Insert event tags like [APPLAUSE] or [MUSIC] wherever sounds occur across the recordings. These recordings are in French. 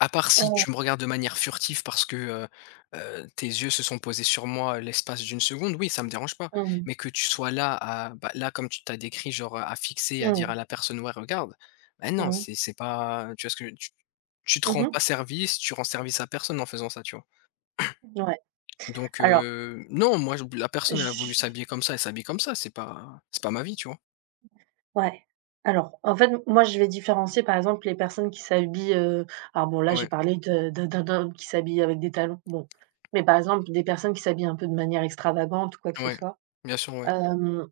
À part si Heu. tu me regardes de manière furtif parce que, heu heu, tes yeux se sont posés sur moi l'espace d'une seconde, oui, ça me dérange pas, Mmh. mais que tu sois là, à bah là, comme tu tu as décrit, genre, heu, à fixer, à dire à Mmh. la personne: «Ouais, regarde». Ben non, Mmh. c'est c'est pas, heu, tu vois? Ce que tu tu te Mmh rends mh. pas service, tu rends service à personne en faisant ça, tu vois? Ouais. [CLEARS THROAT] Donc Alors heu, non, moi, je b la personne elle a voulu j' s'habiller comme ça, elle s'habille comme ça, c'est pas c'est pas ma vie, tu vois? Ouais. Alors, en fait, m moi je vais différencier par exemple les personnes qui s'habillent, heu alors bon là, je vais Ouais. parler de de d'un d'un homme, qui s'habille avec des talons, bon, mais par exemple des personnes qui s'habillent un peu de manière extravagante ou quoi que ce Ouais, soit. bien sûr, mouais. Hem.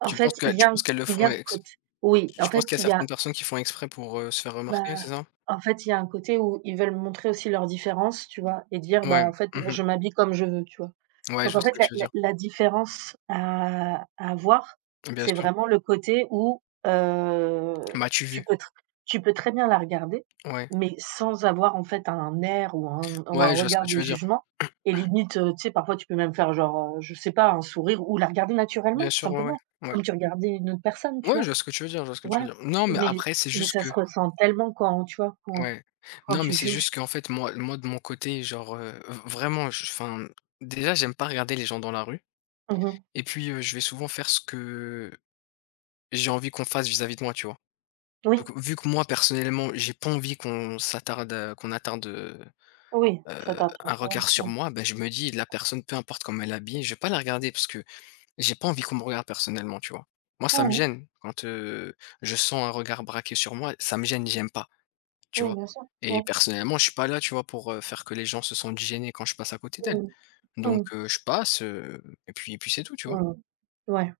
En Tu penses fait, que, heu, il y tu a un penses c qu'elles le il y font, a un ex côte oui en tu penses fait qu'il y a il y certaines a personnes qui font exprès pour, heu, se faire bah, remarquer, c'est ça? en fait il y a un côté où ils veulent montrer aussi leurs différences, tu vois? Et dire: «Bah, Mouais. en fait, Mmh non, mh. je m'habille comme je veux», tu vois? Ouais, Donc je en vois ce fait, que la tu veux la dire. la différence, heu, à voir, Bien c'est sûr. vraiment le côté où, heu, M'as-tu tu vu? peux tr tu peux très bien la regarder, Ouais. mais sans avoir en fait un air ou un ou un Ouais, je vois ce regard que de tu veux dire. jugement, et [COUGHS] limite, heu, tu sais, parfois, tu peux même faire genre, heu, je sais pas, un sourire ou la regarder Bien naturellement, tout sûr, ouais, simplement, ouais. Ouais. comme tu regardais une autre personne, tu Ouais, je vois? vois ce que tu veux dire, je vois ce que tu veux Voilà, dire. Non, mais mais- après, c'est mais juste ça se que ressent tellement quand, tu vois? Quand Ouais. quand Non, mais tu c'est juges. juste qu'en fait, moi, le moi de mon côté, genre, heu, v vraiment j enfin, déjà, j'aime pas regarder les gens dans la rue, Mmh mh. et puis, heu, je vais souvent faire ce que, heu, j'ai envie qu'on fasse vis-à-vis de moi, tu vois? Oui. Donc vu que moi personnellement j'ai pas envie qu'on s'attarde, heu, qu'on attarde, heu Oui, c'est heu, important un à regard sur faire. moi, ben je me dis la personne, peu importe comment elle est habillée, je vais pas la regarder parce que j'ai pas envie qu'on me regarde personnellement, tu vois? Moi, ça me Mmh mh. gêne quand, heu, je sens un regard braqué sur moi, ça me gêne, j'aime pas, tu Oui, vois? bien sûr. Et Ouais. personnellement, je suis pas là, tu vois? Pour, heu, faire que les gens se sentent gênés quand je passe à côté Mmh d'elles, mh. donc Mmh. heu, je passe, heu, et puis et puis c'est tout, tu vois? Mmh mh, ouais.